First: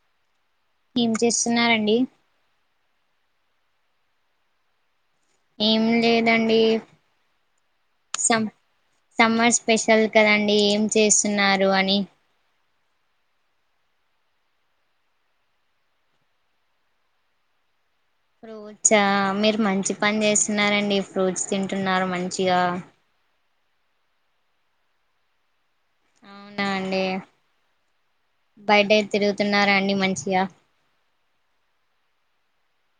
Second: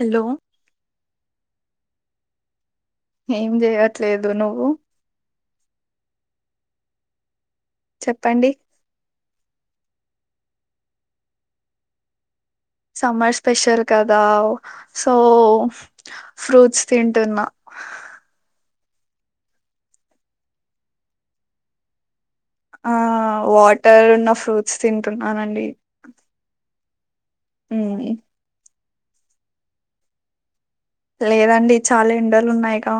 Hello ఏం చేస్తున్నారండి ఏం చేయట్లేదు, నువ్వు? ఏం లేదండి. సం చెప్పండి సమర్ స్పెషల్ కదండి ఏం చేస్తున్నారు అని. సమ్మర్ స్పెషల్ కదా, సో ఫ్రూట్స్ తింటున్నా. ఫ్రూట్స మీరు మంచి పని చేస్తున్నారండి, ఫ్రూట్స్ తింటున్నారు మంచి ఆ వాటర్ ఉన్న ఫ్రూట్స్ తింటున్నానండి. అవునా అండి. ఉమ్ బయటై తిరుగుతున్నారా అండి మంచిగా? లేదండి చాలా ఎండలు ఉన్నాయిగా.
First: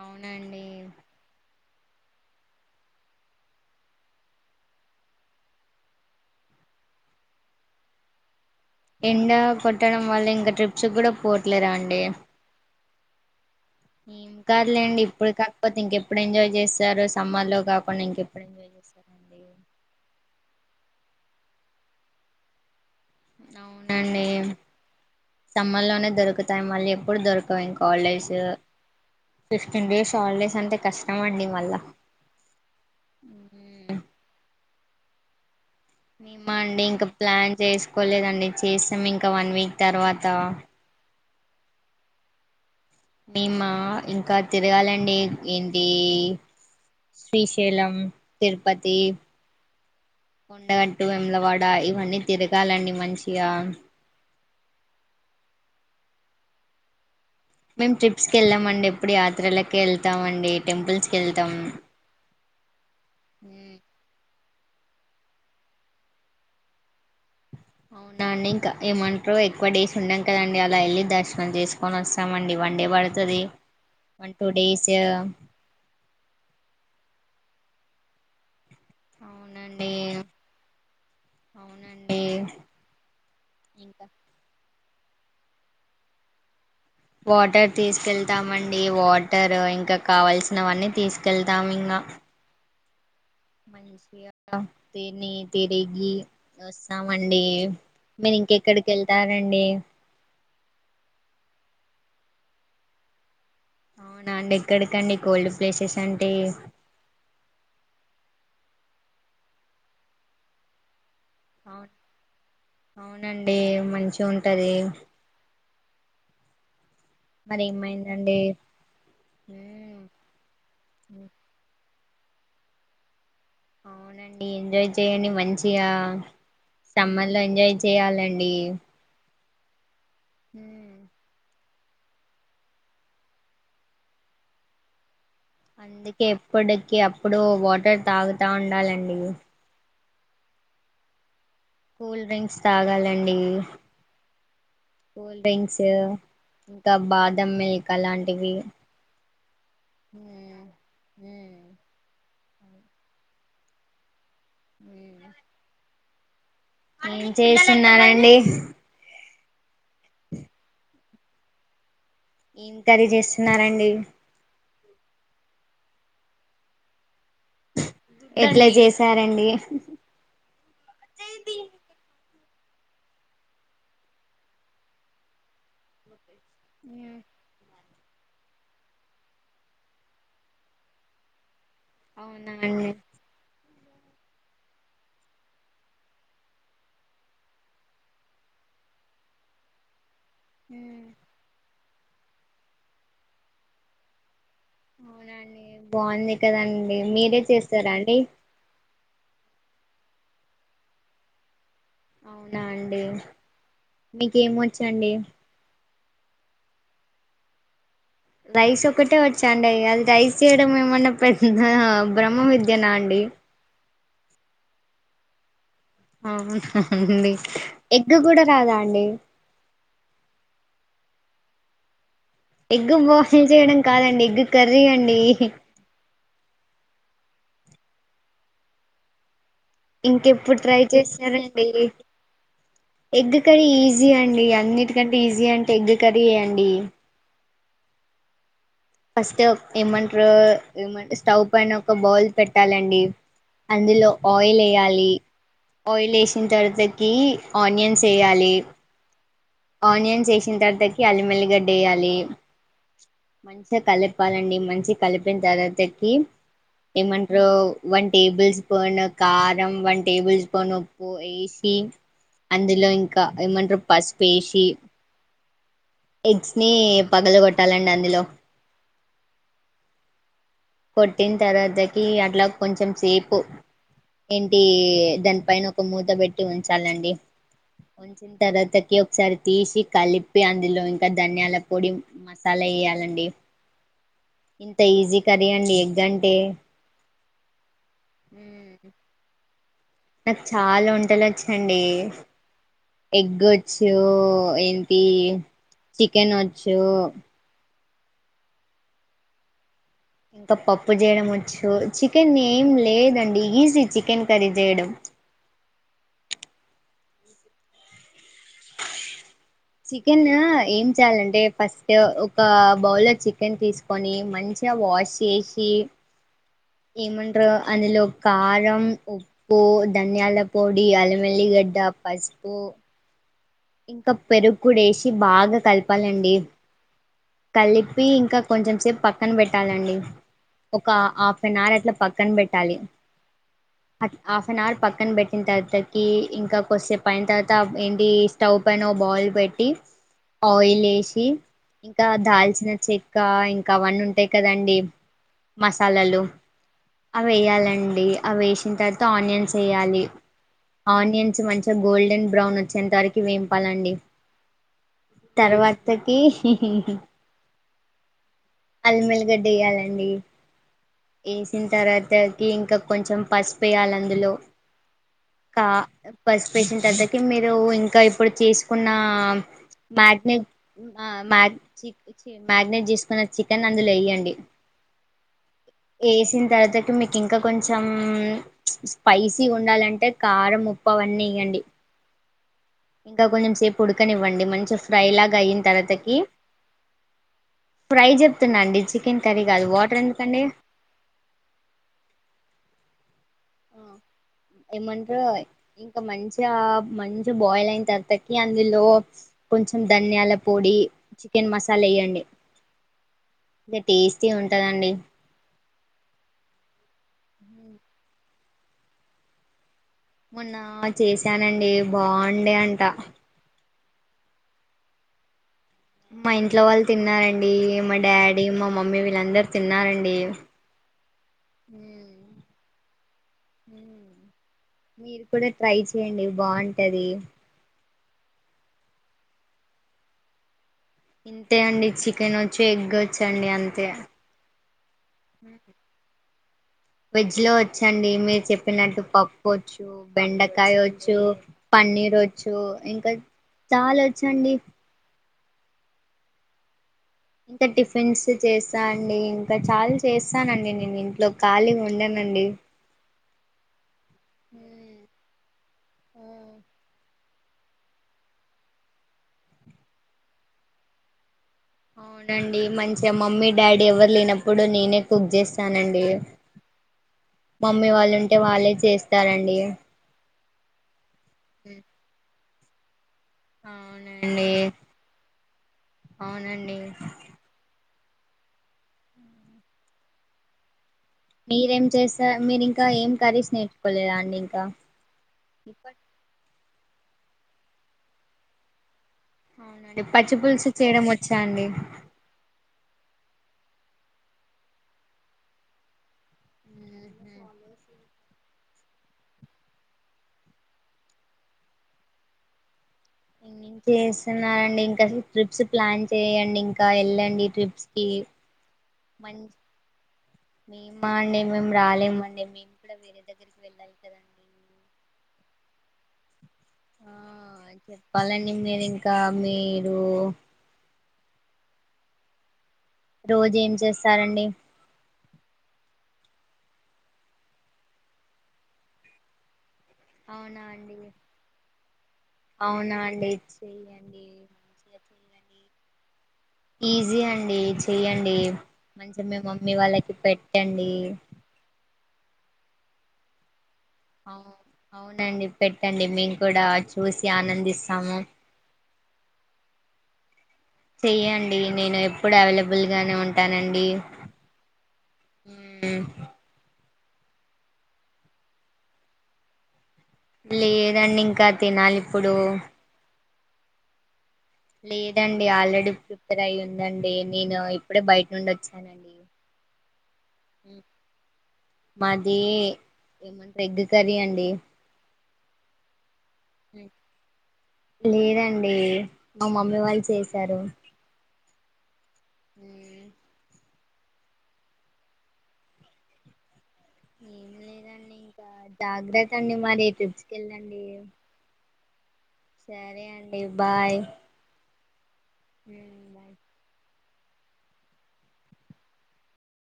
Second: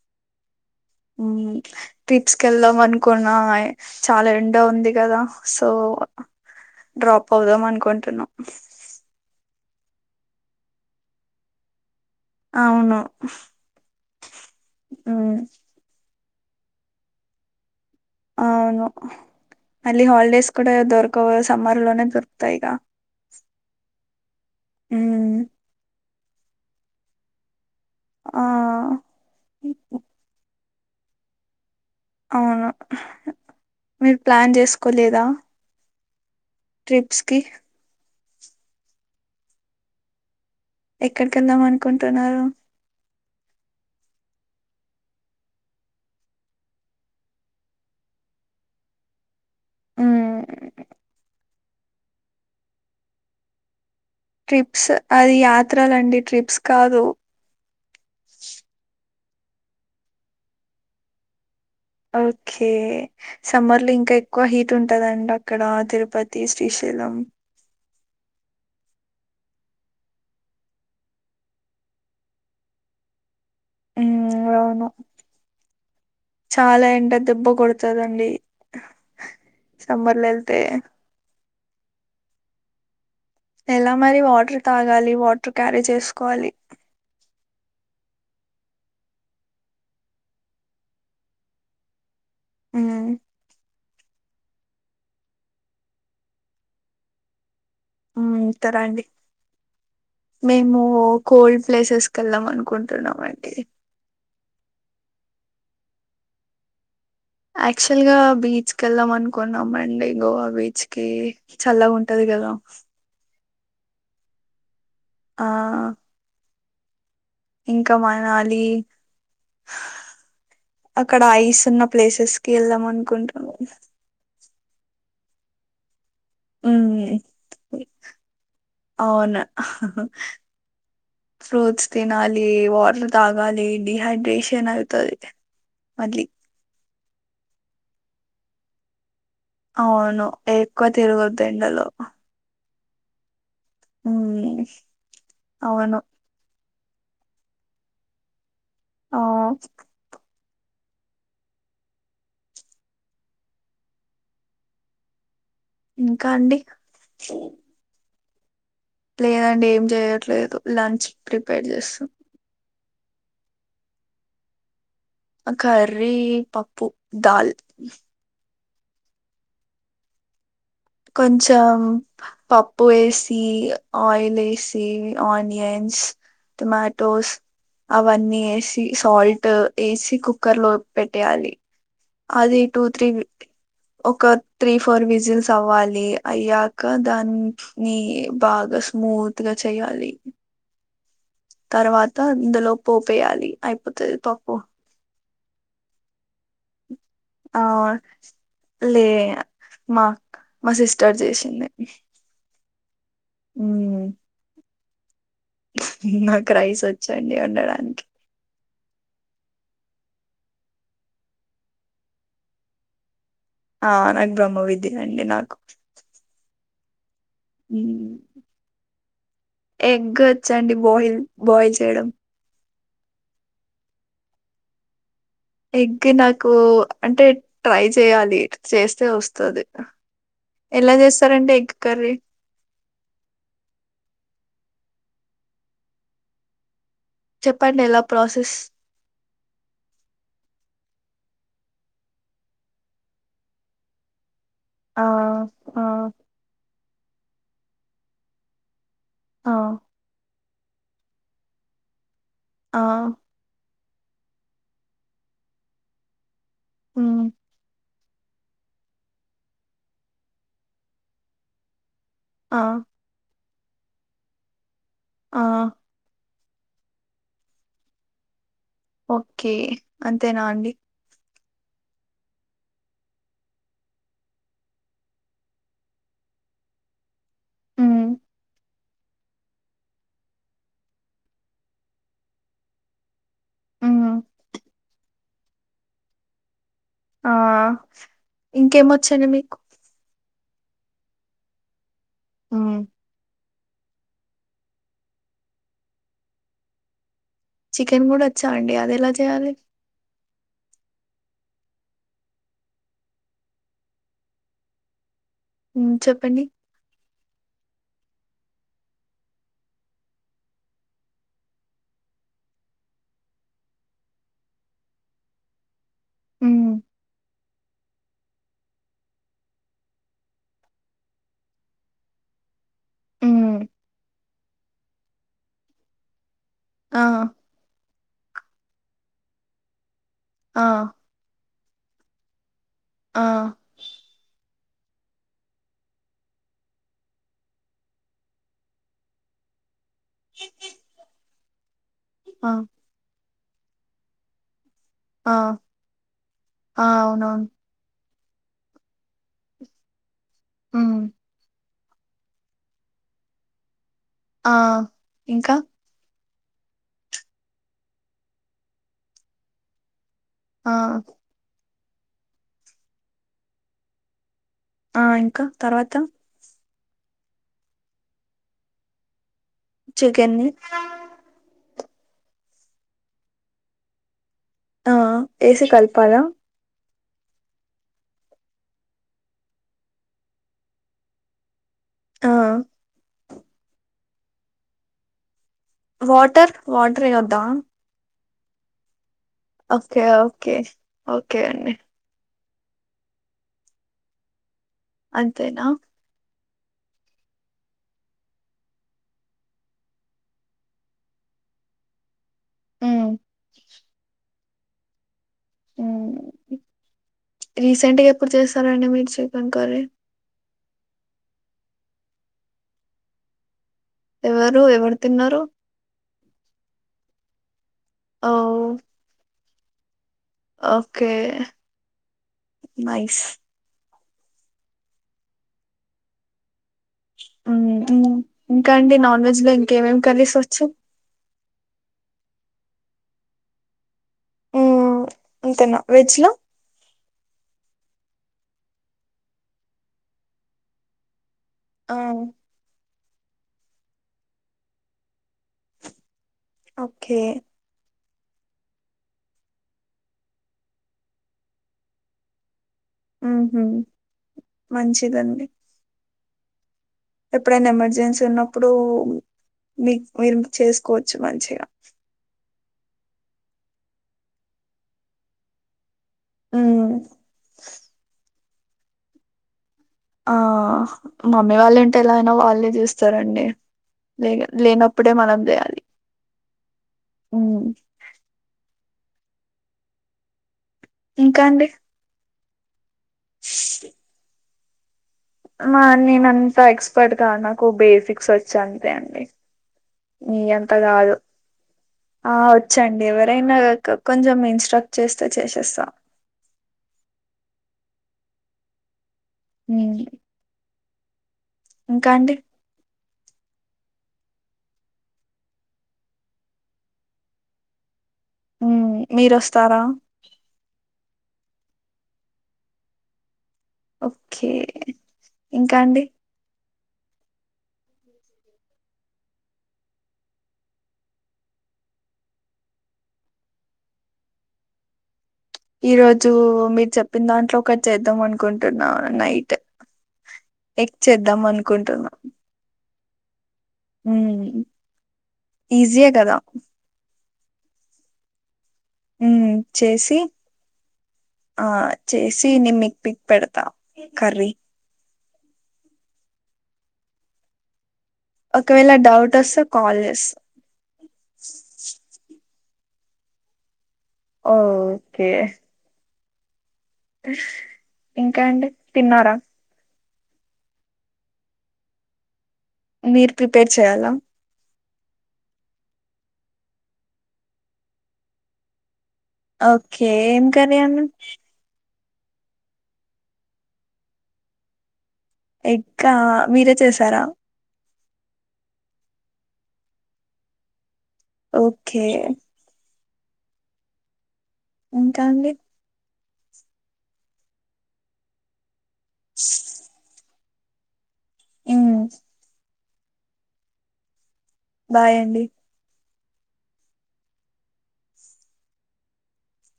అవునండి. ట్రిప్స్ కెళ్దాం అనుకున్నా, చాలా ఎండ ఉంది కదా, సో డ్రాప్ అవుదాం అనుకుంటున్నా. ఎండా కొట్టడం వల్ల, ఇంకా ట్రిప్స్ కూడా పోవట్లేరా అండి. అవును. ఏం కాద్లేండి, ఇప్పుడు ఉమ్, కాకపోతే ఇంకెప్పు ఎప్పుడు ఎంజాయ్ చేస్తారు, సమ్మర్ లోగా అవును, మళ్ళీ హాలిడేస్ కూడా దొరకవు సమ్మర్ లోనే దొరుకుతాయి ఇగ అవునన్ నేమ్ ఉమ్, సమ్మర్ లోనే దొరుక్ పోతాయి మళ్ళీ ఎప్పుడు దొరకవు ఇంక హాలిడేస్ ఆ ఫిఫ్టీన్ డేస్ హాలిడేస్ అంతే కష్టం అండి మళ్ళ అవును మీరు ప్లాన్ చేస్ కోలేదా మేమండి ఇంకా ప్లాన్ చేసుకోలేదండి [unintelligible] చేసాం ఇంకా వన్ వీక్ తర్వాత ఎక్కడికి ఎళ్దాం అనుకుంటున్నారు మేమ ఇంకా తిరగాలండి ఏంటి శ్రీశైలం తిరుపతి మ్మ్ కొండగట్టు వేములవాడ్ డ ఇవన్నీ తిరగాలండి మంచిగా ట్రిప్స్ అది యాత్రలండి ట్రిప్స్ కాదు మేము ట్రిప్స్ కెల్లమండి ఎప్పుడు యాత్రలకే ఎళ్తాం అండి టెంపుల్స్ కి ఎళ్తాం ఓకే సమ్మర్ లో ఇంకా ఎక్కువ హీట్ ఉంటదండి అక్కడ తిరుపతి శ్రీశైలం అవునా అండి ఇంకా ఏమంటరు ఎక్కువ డేస్ ఉండం కదండి అలా వెళ్ళి దర్శనం చేసుకొని వస్తామండి వన్ డే పడుతది వన్ టూ ఉమ్ అవును డేస్ చాలా ఎండ దెబ్బ కొడు తదండి అవునండి సమ్మర్ లో వెళ్తే అవునండి ఎలా ఇంకా మరి వాటర్ తాగాలి వాటర్ క్యారీ చేసుకోవాలి వాటర్ తీసుకెళ్తామండి వాటర్ ఇంకా కావల్సినవన్నీ తీసుకెళ్తాము ఇంకా ఉమ్ మంచిగా తిని తిరిగి వస్తామండి ఆ మీరు ఇంకెక్కడికి తరండి వెళ్తారండి మేము కోల్డ్ ప్లేసెస్ కెల్దం అనుకుంటున్నామండి అవునా అండి ఎక్కడికండి కోల్డ్ ప్లేసెస్ అంటే యాక్చువల్ గా బీచ్ కి వెళ్దాం అనుకున్నాం అండి గోవా బీచ్ కి చల్లగా ఉంటది కదా డి మంచిగా ఉంటది ఆ మరి ఇంకా ఏమైందండి మనాలి ఉమ్, అక్కడ ఐస్ ఉన్న ప్లేసెస్ కి ఎల్దం అన్కుంట్ అ అవునండి ఎంజాయ్ చెయ్యండి మంచిగా ఉమ్ సమ్మర్ లో ఎంజాయ్ చేయాలండి ఆహ మ్మ్ ఫ్రూట్స్ తినాలి వాటర్ తగాలి డిహైడ్రేషన్ అయితది అందుకే ఎప్పుడెక్ అప్ పుడో వాటర్ తాగుతా ఉండాలండి అవును ఎక్కువ తిరగద్ ఎండలో కూల్ డ్రింక్స్ తాగాలండి ఉమ్ కూల్డ్రింక్సు అవును ఇంకా బాదం మిల్క్ అలాంటివి ఆ మ్మ్ మ్మ్ ఉమ్ ఇంకా అండి ఏం చేస్తున్నారండి హ లేదండి ఏం చెయట్లేదు లంచ్ ప్రిపేర్ చేస్తాం ఏం కర్రీ చేస్తున్నారండి ఆ కర్రీ పప్పు దాల్ జేసారండి కొంచం పప్పు వేసి ఆయిల్ వేసి ఆనియన్స్ టొమాటోస్ అవన్నీ ఎసి సాల్ట్ ఎసి కుక్కర్ లో పెట్టేయాలి అవునా అది టూ అండి త్రీ ఒక త్రీ ఫోర్ విజిల్స్ అవ్వాలి అయ్యాక దాన్ని బాగా స్మూత్గా చెయ్యాలి మ్మ్ తర్వాత ఇందులో పోపేయాలి అయిపోతది పప్పు అవునండి బాగుంది కదండి మీరే ఆ చేస్తారా అండి లే మాక్ మా సిస్టర్ జేషింది అవునా అండి మీకేమో చ్చండి నాక్ రైస్ ఒచ్చండి అండడానికి రైస్ ఒక్కటే వచ్చాండి అద్ రైస్ చేయడం ఏమన్నా పెద్ద బ్రహ్మ విద్యనా అండి ఆ నాక్ బ్రహ్మ విద్యేఅండి నాకు అవ్ నా అండి ఎగ్ కూడా రాదా అండి ఎగ్ఓచండి బోయిల్ బాయిల్ చేయడం ఎగ్ బోయిల్ చేయడం కాదండి ఎగ్ కర్రీ అండి ఎగ్ నాకు అంటే ట్రై చేయాలి చేస్తే వస్తది ఇంకెప్పుడు ట్రై ఎలా చేస్సనో చేస్తారండి ఎగ్ తెలీద్ కర్రీ ఎగ్ కర్రీ ఈజీ అండి అన్నిట్ కంటే ఈజీ అంటే ఎగ్ కర్రీ ఏయండి చెప్పండి ఎలా ప్రాసెస్ ఫస్ట్ ఏమంట్రూ స్టవ్ పైన ఒక బౌల్ పెట్టాలండి అందులో ఆయిల్ ఆ వేయాలి ఆ ఆయిల్ వేసిన తర్వాత కి ఆనియన్స్ వేయాలి ఆ ఆనియన్స్ వేసి చిన్నగా తరిగి అల్లి మల్లి గడ్డ వేయాలి ఆ మంచి గకలపాలండి మంచి కలిపిన తర్వాతకి ఉమ్ ఏమంటరు వన్ టేబుల్ స్పూను కారం వన్ టేబుల్ స్పూను ఉప్పు ఏసి ఆ అందులో ఇంకా ఏమంటరు పసుప్ పేసి ఆ ఎగ్స్ ని పగల కొట్టాలండి అందులో ఓకే అంతే న కొట్టిం తర్వాతకి అట్లా కొంచెం సేపు ఏంటి దానిపైన ఒక మూత పెట్టి ఉంచాలండి ఉమ్ ఉంచిన తర్వాతకి ఒకసారి తీసి కలిపి అందులో ఇంకా ధనియాల పొడి మసాలా వేయాలండి ఉమ్ ఇంత ఈజీ యండి ఎగ్గంటే ఆ ఇంకేమొచ్చండి మీకు నాకు చాలా వంటలు వచ్చండి ఉమ్ ఎ వచ్చో ఏంటి చికెన్ వచ్చూ చికెన్ కూడా వచ్చా అండి అది ఎలా చేయాలి ఇంకా పప్పు చేయడం వచ్చు చికెన్ ఏం లేదండి ఈజీ చికెన్ కర్రీ చేయడం చెప్పండి చికెన్ ఏం చేయాలంటే ఫస్ట్ ఒక బౌల్లో చికెన్ తీసుకొని మంచిగా వాష్ చేసి ఉమ్ ఏమంటారు అందులో కారం ఉప్పు ధనియాల పొడి అల్లం వెల్లుల్లి గడ్డ పసుపు ఉమ్ ఇంకా పెరుగు కూడా వేసి బాగా కలపాలండి ఆ చెప్పి ఇంకా కొంచెం సేపు పక్కన పెట్టాలండి ఆ ఒక ఆ నార్ ఎట్లా పక్కన పెట్టి లఫ ఆ [unintelligible] వన్ అవర్ పక్కన పెట్టిన తర్వాతకి ఇంకా కొద్దిసేపు అయిన తర్వాత ఏంటి స్టవ్ పైన ఒక బౌల్ పెట్టి ఆయిల్ యేసి ఇంకా ఆ దాల్చిన చెక్ ఇంకా ఇంకా అవన్నీ ఉంటాయి కదండి ఆ మసాలాలు ఆ అవి అవునవును వేయాలండి. అవి వేసిన తర్వాత ఆనియన్స్ వేయాలి. ఉమ్ ఆనియన్స్ మంచి గోల్డన్ బ్రౌన్ వచ్చేంత వరకి వేపాలండి. ఆ ఇంకా తర్వాతకి హి హి హి అల్మేళ్లగడ్డ వేయ్యాలండి. ఆ తర్వాతకి ఇంకా కొంచెం పసుపు వేయాలి అందులో. ఆ ఇంకా తర్వాత పేషెంట్ దద్దకి మీరు ఇంకా ఇప్పుడు చేసుకున్న చికెన్ని మ్యారినేట్ ఆ మ్యారీనెట్ మ్యారినేట్ చేసుకున్న చికెన్ అందులో వేయ్యండి. ఆ ఏసి కల్పలా ఇ మీకు ఇంకా కొంచెం స్పైసీ ఉండాలంటే కారం, ఉప్పు అవన్నీ ఇయండి. ఆ ఇంకా కొంచెం సేపు ఉడుకనివ్వండి. మంచి ఫ్రై లాగా అయి వాటర్ వాటర్ వెయ్యద్దా నండి చి ఓకే ఓకే ఓకే అండి ఆ ఏమంట అంతేనా ఇంకా మంచి మంచిగా బాయిల్ అయిన తర్వాతకి అందులో కొంచెం ధనియాల పొడి, చికెన్ మసాలా వేయండి. ఉమ్ ఇ టేస్టీ ఎత్తదండి ఉమ్ రీసెంట్గా ఎప్పుడు చేసారండి మీరు చికన్ కర్రి మొన్న చేశానండి బాగుండే అంట. ఎవరు ఎవరు తిన్నారు? మా ఇంట్లో వాళ్ళు తిన్నారండి. మా ఓ డాడీ మా మమ్మీళ్ళంరురూ తిన్నారండి. ఓకే మైస్ మీరు కూడా ట్రై చేయండి బాగుంటు టది హిం ఇంకా అండి నాన్ వెజ్ లో ఇంకేమేమి కర్రీస్ ఒచ్చు. ఇంతే అండి చికెనొచ్చు, ఎగ్గొచ్చండి అంతే హు, అంతేనా వెజ్ లో వెజ్ లో వచ్చండి మీరు చెప్పినట్టు పప్పొచ్చు, బెండకాయొచ్చు. ఆ పన్నీరొచ్చు ఇంకా చాల వచ్చండి. ఓకే ఫెన్స్ చేస్సా అండి ఇంకా చాల్ చేస్సానండి, నేను ఇంట్లో ఖాళీగా ఉండనండి. ఉహు, మంచిదండి. ఉ ఎప్పుడైనా ఎమర్జెన్సీ ఉన్నప్పుడు, మీ మీరు చేసుకోవచ్చు మంచిగా అవుడన్ డి మంచిగా మమ్మీ, డాడీ ఎవ్వరు లేనప్పుడు నేనే కుక్ చేస్సానండి. హ్మ్. మమ్మి వాళ్ళు ఉం టే వాళ్ళే చేస్తారండి. ఆ మమ్మీ వాళ్ళుంటే ఎలా ఐనా వాళ్ళ్ జేస్ సరండి, లేగ అవునండి లేనప్పుడే మనం దేయాలి. అవునండి హు ఇంకా అండి? మీరేం చేస్సా మేరి ఇంకా ఏం కర్రీస్ నేర్చుకోలేద అండి ఇంకా ఆ మాన్నె [unintelligible] ఎక్స్పర్ట్ గా నాకు బేసిక్స్ వచ్చు అంతే అండి. అవునండి పచ్చి మీ పులుసు అంత చేయడం కాదు. వచ్చా అండి. రైన నాకొక కొంచెం ఇన్స్ట్రక్ట్ చేస్తే చేసేస్స హు ఇంకా అండి. ఇంగ చేస్సున్నరండి ఇంకసు ట్రిప్స్ ప్లాన్ చేయండి, ఇంకా ఎళ్ళండి ట్రిప్స్ కి హ్మ్. మంచి మీరొస్తారా? మీ మా అండి మేము రాలేంమండి, మీం కూడా వేరే దగ్గరికి వెళ్ ఓకే, ఇంకా అండి. ఆ చెప్పాలంని మీరు ఇంకా మీరు రోజేం చేస్సారండి. ఈ రోజు మీరు చెప్పిన దాంట్లో ఒకటి చేద్దాం అనుకుంటున్నా నైట్ అవునా ఎక్ అండి చేద్దాం అనుకుంటున్న లేచి ఉ ఈజియే కదా ఈజీ అండి మంచిగా మీ మ్మ్ మమ్మీ వాళ్ళకి చేసి పెట్టండి ఆ చేసి నేను మీకీ పిక్ పెడతా కర్రీ అవును అవును నండి పెట్టండి మేము కూడా చూసి ఆనందిస్తాం. ఒకవేళ డౌట్ వస్తా కాల్ చేస్తా చెయ్యండి నేను ఎప్పుడు అవైలబుల్ గానే ఉంటానండి ఓ ఓకే మ్మ్ ఇంకా అండి తిన్నారా లేదండి ఇంకా తినాలి ఇప్పుడు మీరు ప్రిపేర్ చేయాలా లేదండి ఆల్రెడీ ప్రిపేర్ అయి ఉందండి నేను ఇప్పుడే బయట నుండి వచ్చానండి. ఓకే ఏం కర్రీ అండి మాది ఏవంట ఎగ్ కర్రీ అండి ఎగ్ ఆ మీరే చేసారా లేదండి మా మమ్మీ వాళ్ళు చేసారు ఒకే ఓకే ఇంకా ఏం లేదండి ఇంకా జాగ్రత్త అండి మరి వెళ్ళండి హు సరే అండి బాయ్ బాయ్ అండి బాయ్